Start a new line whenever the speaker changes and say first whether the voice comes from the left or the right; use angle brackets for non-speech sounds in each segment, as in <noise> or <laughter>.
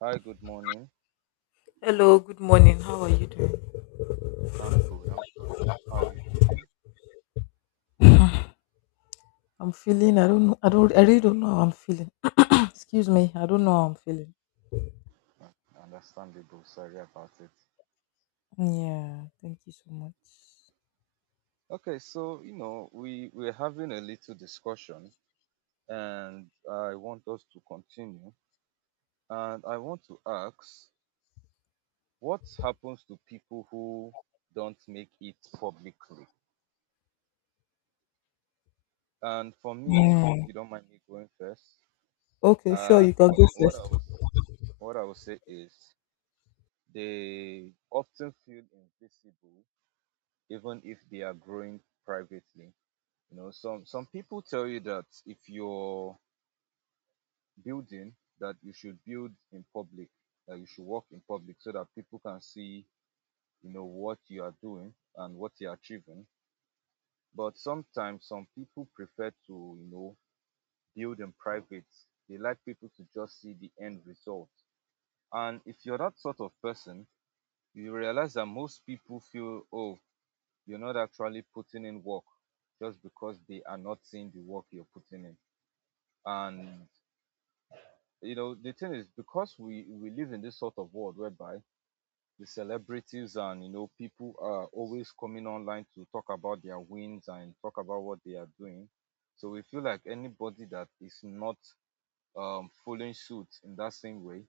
right: Hi, good morning.
left: Hello, good morning. How are you doing?
right: I'm good. I'm fine. How are you feeling?
left: I'm feeling. I don't know. I don't. I really don't know how I'm feeling. <clears throat> Excuse me. I don't know how I'm feeling.
right: Understandable. Sorry about it.
left: Yeah. Thank you so much.
right: Okay, so you know we're having a little discussion, and I want us to continue. And I want to ask, what happens to people who don't make it publicly? And for me, if
left: Mm.
right: you don't mind me going first,
left: Okay. Sure. You
right: and
left: can go
right: what I
left: first.
right: was what I would say is they often feel invisible even if they are growing privately. You know, some people tell you that if you're building, that you should build in public, that you should work in public, so that people can see, you know, what you are doing and what you're achieving. But sometimes some people prefer to, you know, build in private. They like people to just see the end result. And if you're that sort of person, you realize that most people feel, oh, you're not actually putting in work just because they are not seeing the work you're putting in. And you know, the thing is because we live in this sort of world whereby the celebrities and you know people are always coming online to talk about their wins and talk about what they are doing. So we feel like anybody that is not following suit in that same way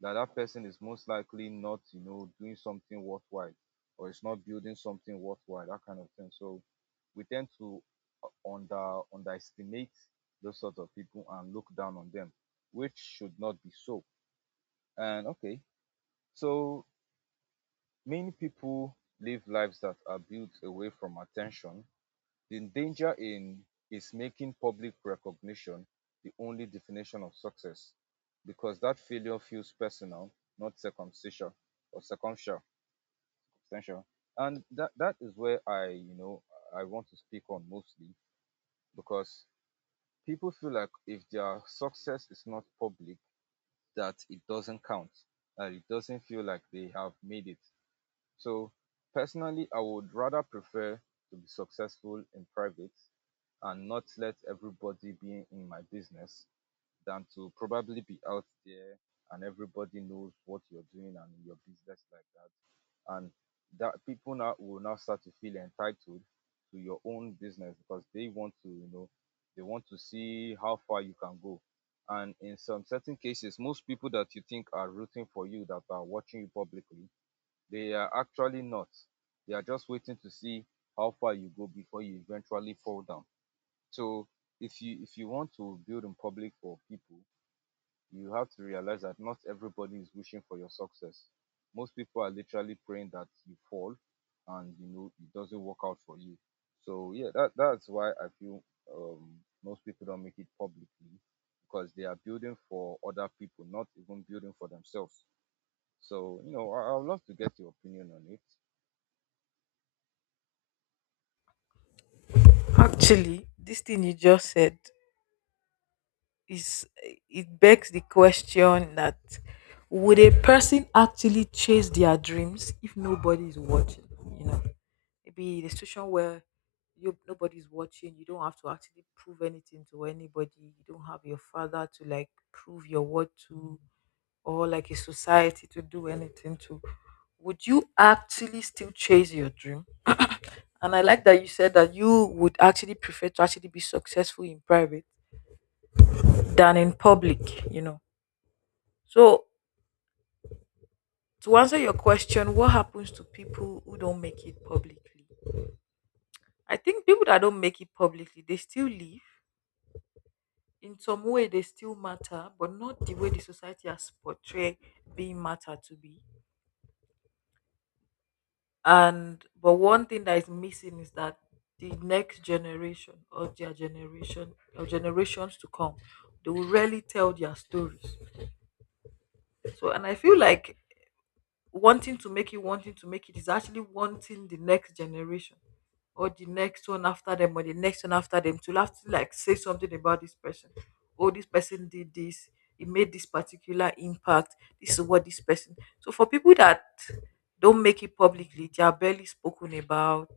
right: that that person is most likely not, you know, doing something worthwhile or it's not building something worthwhile, that kind of thing. So we tend to underestimate those sort of people and look down on them, which should not be so. And okay, so many people live lives that are built away from attention the danger in is making public recognition the only definition of success because that failure feels personal, not circumstantial or circumstantial. And that is where I, you know, I want to speak on mostly because people feel like if their success is not public, that it doesn't count, that it doesn't feel like they have made it. So personally, I would rather prefer to be successful in private and not let everybody be in my business than to probably be out there and everybody knows what you're doing and your business like that. And that people now will now start to feel entitled to your own business because they want to, you know, they want to see how far you can go. And in some certain cases, most people that you think are rooting for you, that are watching you publicly, they are actually not. They are just waiting to see how far you go before you eventually fall down. So if you want to build in public for people, you have to realize that not everybody is wishing for your success. Most people are literally praying that you fall and you know it doesn't work out for you. So yeah, that's why I feel um, most people don't make it publicly because they are building for other people, not even building for themselves. So you know, I would love to get your opinion on it.
left: Actually, this thing you just said is it begs the question that would a person actually chase their dreams if nobody is watching? You know. Maybe in a situation where you nobody's watching, you don't have to actually prove anything to anybody, you don't have your father to like prove your worth to, or like a society to do anything to, would you actually still chase your dream? And I like that you said that you would actually prefer to actually be successful in private than in public, you know. So to answer your question, what happens to people who don't make it publicly? I think people that don't make it publicly, they still live, in some way they still matter, but not the way the society has portrayed being matter to be. And but one thing that is missing is that the next generation or their generation or generations to come, they will rarely tell their stories. So and I feel like wanting to make it is actually wanting the next generation or the next one after them or the next one after them to have to like say something about this person. Oh, this person did this. It made this particular impact. This is what this person. So for people that don't make it publicly, they are barely spoken about.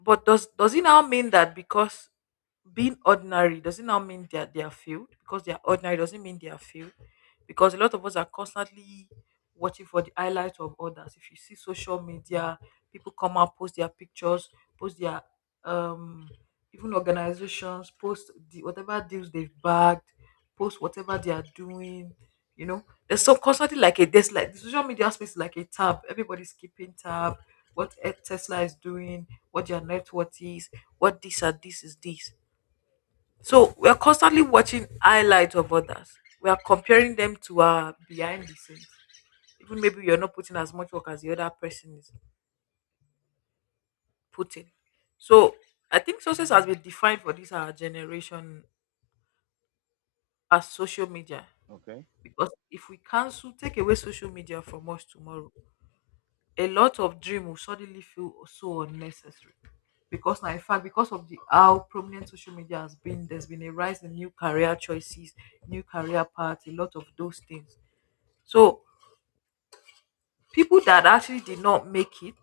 left: But does it now mean that because being ordinary, does it now mean they are filled? Because they are ordinary doesn't mean they are filled. Because a lot of us are constantly watching for the highlights of others. If you see social media, people come out, post their pictures, post their um even organizations, post the whatever deals they've bagged, post whatever they are doing, you know. There's so constantly like a, there's like, the social media space is like a tab. Everybody's keeping tab, what Tesla is doing, what your net worth is, what this and this is this. So we're constantly watching highlights of others. We are comparing them to our behind the scenes. Even maybe you're not putting as much work as the other person is putting. So I think success has been defined for this our generation as social media.
right: Okay.
left: Because if we cancel, take away social media from us tomorrow, a lot of dream will suddenly feel so unnecessary. Because now, in fact, because of the how prominent social media has been, there's been a rise in new career choices, new career paths, a lot of those things. So people that actually did not make it,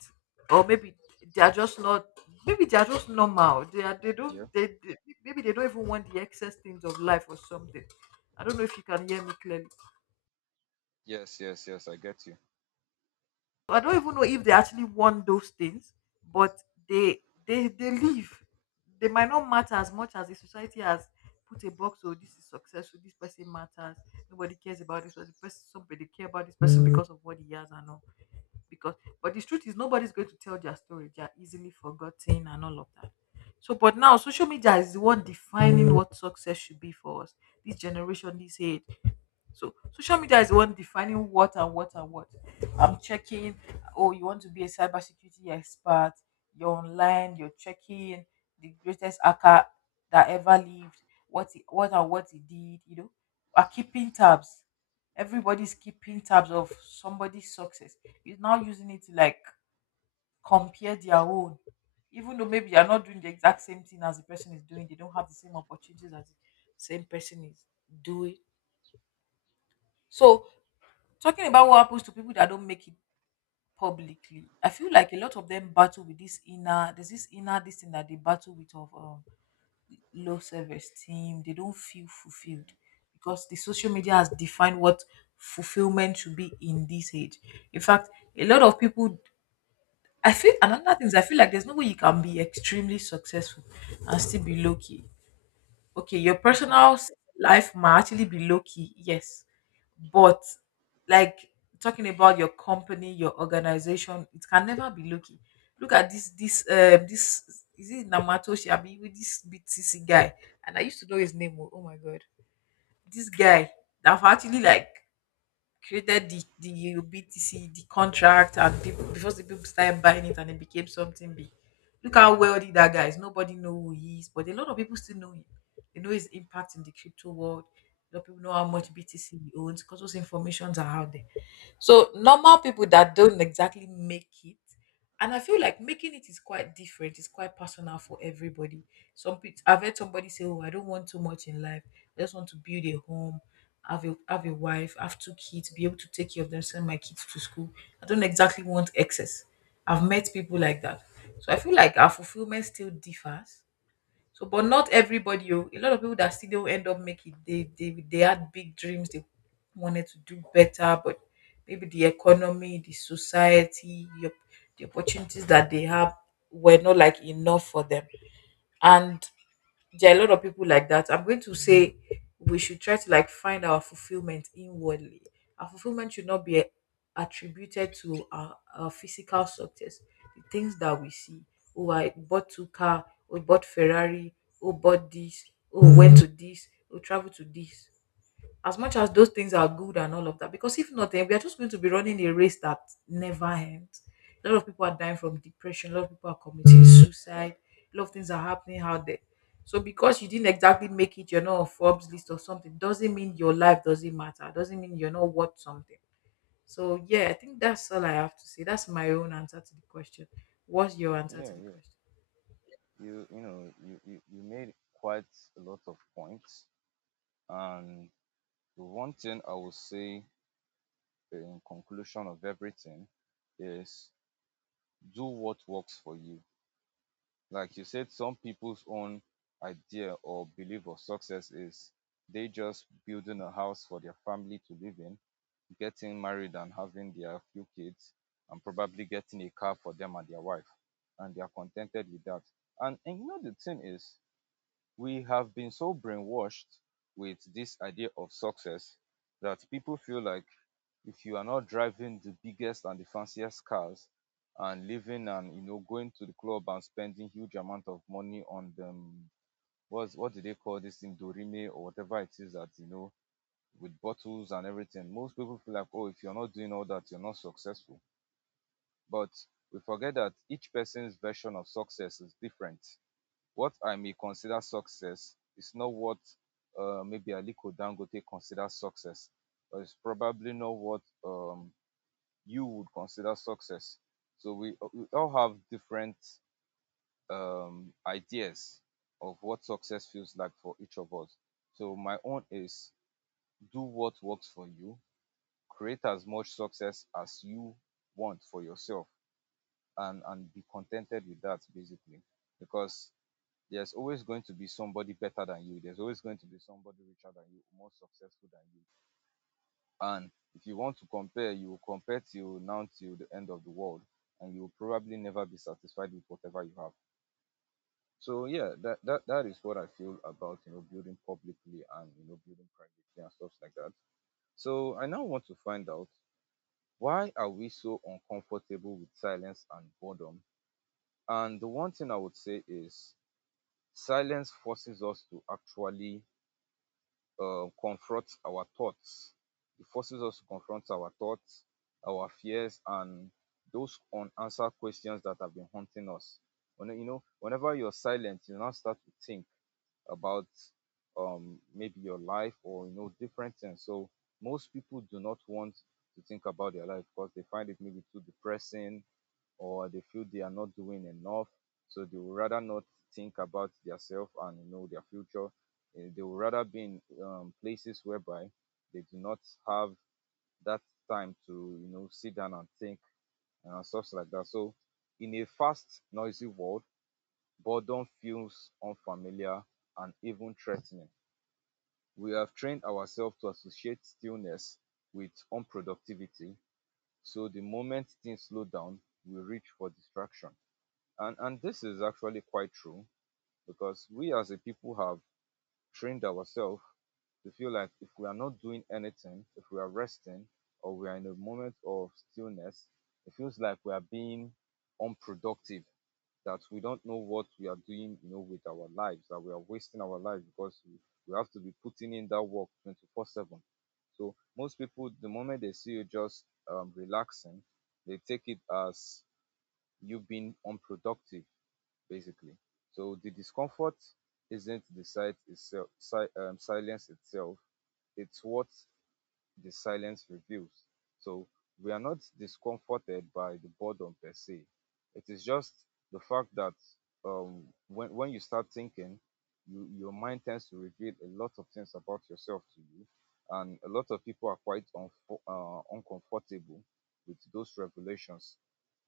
left: or maybe they are just not, maybe they are just normal, they are, they
right: Yeah.
left: don't, they maybe they don't even want the excess things of life or something. I don't know if you can hear me clearly.
right: Yes, yes, yes. I get you.
left: So I don't even know if they actually want those things, but they, they live. They might not matter as much as the society has put a box. Oh, this is successful. This person matters. Nobody cares about this person. Person, somebody care about this person because of what he has and all. Because, but the truth is, nobody's going to tell their story. They are easily forgotten and all of that. So, but now social media is the one defining what success should be for us. This generation, this age, so social media is the one defining what and what and what. I'm checking, oh, you want to be a cybersecurity expert, you're online, you're checking the greatest hacker that ever lived, what he, what and what he did, you know. Are keeping tabs. Everybody's keeping tabs of somebody's success. Is now using it to like compare their own. Even though maybe you're not doing the exact same thing as the person is doing, they don't have the same opportunities as the same person is doing. So talking about what happens to people that don't make it publicly, I feel like a lot of them battle with this inner, there's this inner this thing that they battle with of low self-esteem. They don't feel fulfilled
right: Yeah,
left: because the social media has defined what fulfillment should be in this age. In fact, a lot of people, I feel another thing is I feel like there's no way you can be extremely successful and still be low key. Okay, your life might actually be low key, yes, but like talking about your company, your organization, it can never be low key. Look at this, this, this is it Namatoshi? I mean, with this BTC guy, and I used to know his name. Oh, oh my god, this guy that have actually like created the BTC, the contract, and people before the people started buying it and it became something big. Look how wealthy that guy is. Nobody know who he is, but a lot of people still know him. They know his impact in the crypto world. A lot of people know how
right: yeah.
left: much BTC he owns, because those informations are out there. So normal people that don't exactly make it, and I feel like making it is quite different. It's quite personal for everybody. Some people, I've heard somebody say, "Oh, I don't want too much in life. I just want to build a home, have a wife, have two kids, be able to take care of them, send my kids to school. I don't exactly want excess." I've met people like that. So I feel like our fulfillment still differs. So, but not everybody. Oh, a lot of people that still don't end up making. They had big dreams. They wanted to do better, but maybe the economy, the society, your, the opportunities that they have were not like enough for them. And there are a lot of people like that. I'm going to say we should try to like find our fulfillment inwardly. Our fulfillment should not be attributed to our physical success, the things that we see. Oh, I bought two car. Oh, bought Ferrari. Oh, bought this. Oh, went to this. Oh, traveled to this. As much as those things are good and all of that, because if not then we are just going to be running a race that never ends. A lot of people are dying from depression, a lot of people are committing suicide, a lot of things are happening out there. So because you didn't exactly make it, you're not on Forbes list or something, doesn't mean your life doesn't matter, doesn't mean you're not worth something. So yeah, I think that's all I have to say. That's my own answer to the question. What's your answer
right: Yeah,
left: to the
right: yeah.
left: question?
right: You know, you made quite a lot of points. And the one thing I will say in conclusion of everything is do what works for you. Like you said, some people's own idea or belief of success is they just building a house for their family to live in, getting married and having their few kids, and probably getting a car for them and their wife. And they are contented with that. And you know, the thing is, we have been so brainwashed with this idea of success that people feel like if you are not driving the biggest and the fanciest cars and living and you know going to the club and spending huge amount of money on them what do they call this thing dorime or whatever it is that you know with bottles and everything most people feel like oh if you're not doing all that you're not successful but we forget that each person's version of success is different. What I may consider success is not what maybe Aliko Dangote considers success. It's probably not what you would consider success. So we all have different ideas of what success feels like for each of us. So my own is do what works for you, create as much success as you want for yourself, and be contented with that basically, because there's always going to be somebody better than you. There's always going to be somebody richer than you, more successful than you. And if you want to compare, you will compare till now till the end of the world, and you will probably never be satisfied with whatever you have. So yeah, that is what I feel about you know building publicly and you know building privately and stuff like that. So I now want to find out, why are we so uncomfortable with silence and boredom? And the one thing I would say is silence forces us to actually confront our thoughts. It forces us to confront our thoughts, our fears, and those unanswered questions that have been haunting us. When you know, whenever you're silent, you now start to think about maybe your life or you know different things. So most people do not want to think about their life because they find it maybe too depressing or they feel they are not doing enough. So they would rather not think about themselves and you know their future. They would rather be in places whereby they do not have that time to you know sit down and think and stuff like that. So in a fast, noisy world, boredom feels unfamiliar and even threatening. We have trained ourselves to associate stillness with unproductivity. So the moment things slow down, we reach for distraction. And this is actually quite true because we as a people have trained ourselves to feel like if we are not doing anything, if we are resting or we are in a moment of stillness, it feels like we are being unproductive, that we don't know what we are doing, you know, with our lives, that we are wasting our lives because we have to be putting in that work 24/7. So most people, the moment they see you just relaxing, they take it as you being unproductive basically. So the discomfort isn't the sight itself, silence itself. It's what the silence reveals. So we are not discomforted by the boredom per se. It is just the fact that when you start thinking, you your mind tends to reveal a lot of things about yourself to you, and a lot of people are quite uncomfortable with those revelations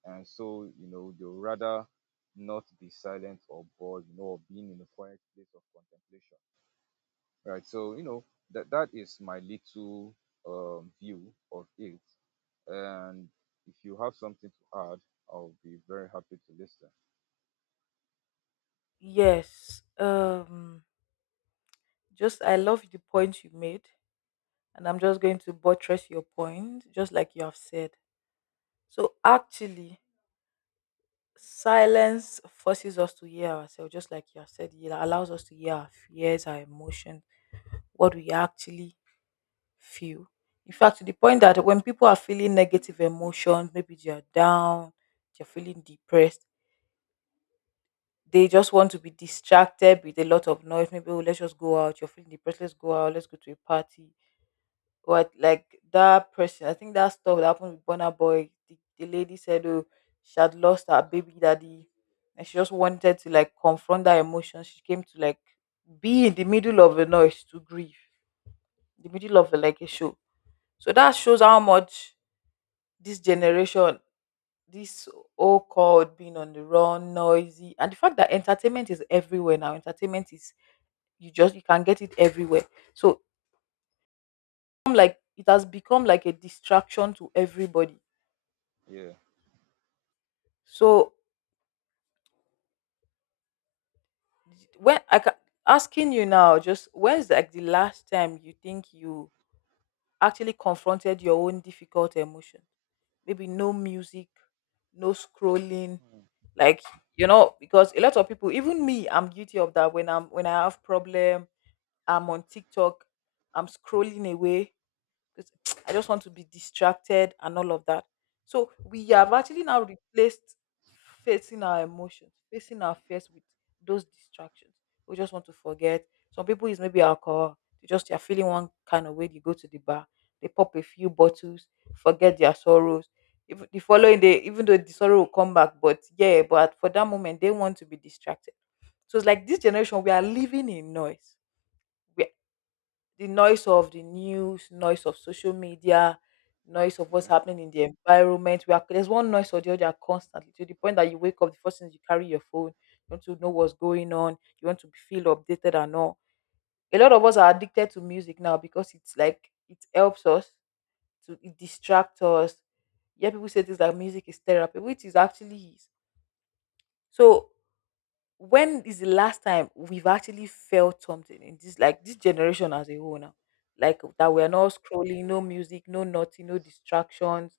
right: and so you know they would rather not be silent or bored you know or being in a quiet place of contemplation, right? So you know that is my little view of it, and if you have something to add I'll be very happy to listen.
left: Yes. Just I love the point you made, and I'm just going to buttress your point, just like you have said. So actually, silence forces us to hear ourselves, just like you have said. It allows us to hear our fears, our emotions, what we actually feel. In fact, to the point that when people are feeling negative emotions, maybe they are down, they're feeling depressed, they just want to be distracted with a lot of noise. Maybe oh, let's just go out. You're feeling depressed. Let's go out. Let's go to a party. Or like that person, I think that stuff that happened with Bonner Boy, the lady said, oh, she had lost her baby daddy, and she just wanted to like confront that emotion. She came to like be in the middle of a noise to grieve, the middle of a, like a show. So that shows how much this generation, this all called being on the run, noisy, and the fact that entertainment is everywhere now. Entertainment is, you just you can get it everywhere. So like it has become like a distraction to everybody.
right: Yeah.
left: So when I ca- asking you now, just when's like the last time you think you actually confronted your own difficult emotion? Maybe no music, no scrolling,
right: Mm.
left: like you know, because a lot of people, even me, I'm guilty of that. When I have problem, I'm on TikTok, I'm scrolling away. 'Cause I just want to be distracted and all of that. So we
right: Yeah.
left: have actually now replaced facing our emotions, facing our fears with those distractions. We just want to forget. Some people is maybe alcohol. They are feeling one kind of way. They go to the bar, they pop a few bottles, forget their sorrows. If the following day, even though the sorrow will come back, but yeah, but for that moment they want to be distracted. So it's like this generation, we are living in noise. We the noise of the news, noise of social media, noise of what's
right: Yeah.
left: happening in the environment. We are, there's one noise or the other constantly, to the point that you wake up, the first thing is you carry your phone, you want to know what's going on, you want to be feel updated and all. A lot of us are addicted to music now because it's like it helps us to, it distracts us. Yeah, people say things like music is therapy, which is actually is. So when is the last time we've actually felt something in this like this generation as a whole now, like that we are
right: Mm.
left: not scrolling, no music, no nothing, no distractions.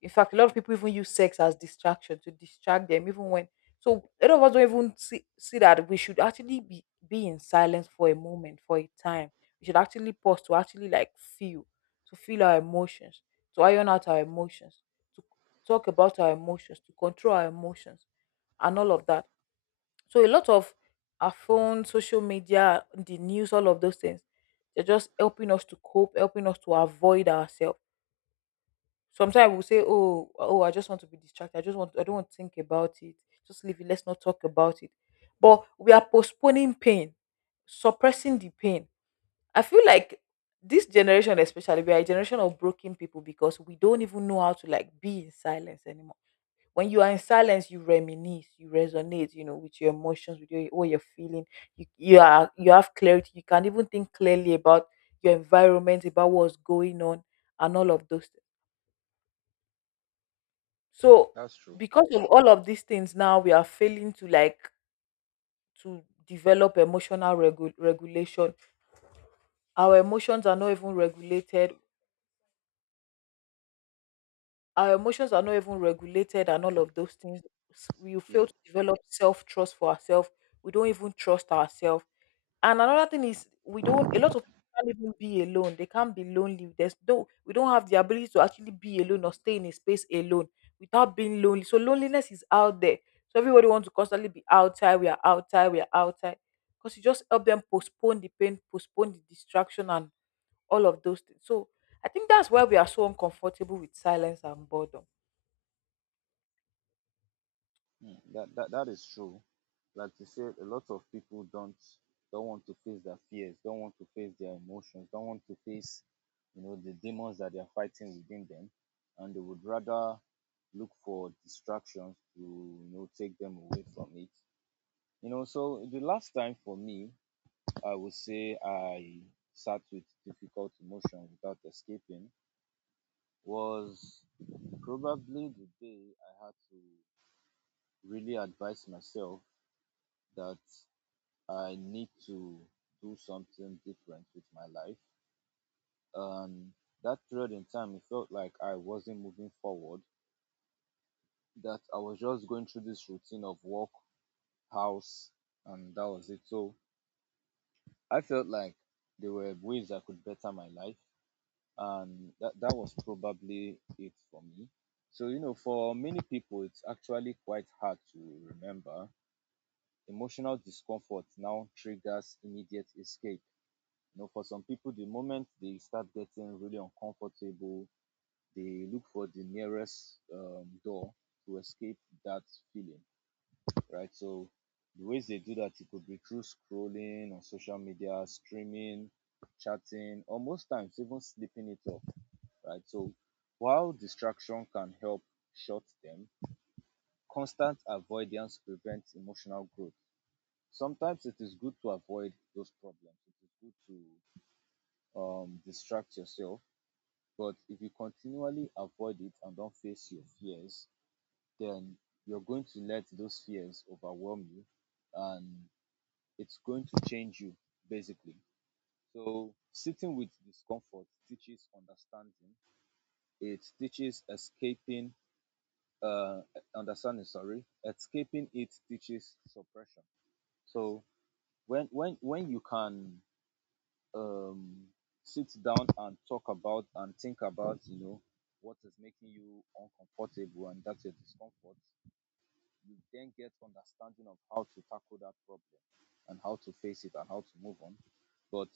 left: In fact, a lot of people even use sex as distraction to distract them even when. So a lot of us don't even see that we should actually be in silence for a moment for a time. We should actually pause to actually like feel, to feel our emotions, to iron out our emotions, to talk about our emotions, to control our emotions, and all of that. So a lot of our phone, social media, the news, all of those things, they're just helping us to cope, helping us to avoid ourselves. Sometimes we'll say, oh, I just want to be distracted. I just want, I don't want to think about it. Just leave it. Let's not talk about it. But we are postponing pain, suppressing the pain. I feel like this generation especially, we are a generation of broken people because we don't even know how to like be in silence anymore. When you are in silence, you reminisce, you resonate, you know, with your emotions, with your what you're feeling. You are, you have clarity. You can even think clearly about your environment, about what's going on, and all of those things. So
right: That's true.
left: because of all of these things, now we are failing to like to develop emotional regulation. Our emotions are not even regulated. Our emotions are not even regulated and all of those things. We
right: Yeah.
left: fail to develop self trust for ourselves. We don't even trust ourselves. And another thing is we don't, a lot of people can't even be alone. They can't be lonely. There's no we don't have the ability to actually be alone or stay in a space alone without being lonely. So loneliness is out there. So everybody wants to constantly be outside, we are outside, we are outside. Because you just help them postpone the pain, postpone the distraction and all of those things. So I think that's why we are so uncomfortable with silence and boredom.
right: Mm. That is true. Like you said, a lot of people don't want to face their fears, don't want to face their emotions, don't want to face you know the demons that they are fighting within them, and they would rather look for distractions to you know take them away from it. You know, so the last time for me, I would say I sat with difficult emotion without escaping was probably the day I had to really advise myself that I need to do something different with my life. And that period in time, it felt like I wasn't moving forward, that I was just going through this routine of work, house, and that was it. So I felt like there were ways I could better my life, and that was probably it for me. So, you know, for many people, it's actually quite hard to remember. Emotional discomfort now triggers immediate escape. You know, for some people, the moment they start getting really uncomfortable, they look for the nearest door to escape that feeling, right? So the ways they do that, it could be through scrolling on social media, streaming, chatting, or most times even sleeping it off, right? So while distraction can help short them, constant avoidance prevents emotional growth. Sometimes it is good to avoid those problems. It is good to distract yourself. But if you continually avoid it and don't face your fears, then you're going to let those fears overwhelm you and it's going to change you basically. So sitting with discomfort teaches understanding. It teaches escaping uh understanding, sorry. Escaping it teaches suppression. So when you can um sit down and talk about and think about you know what is making you uncomfortable and that's your discomfort, you then get understanding of how to tackle that problem and how to face it and how to move on. But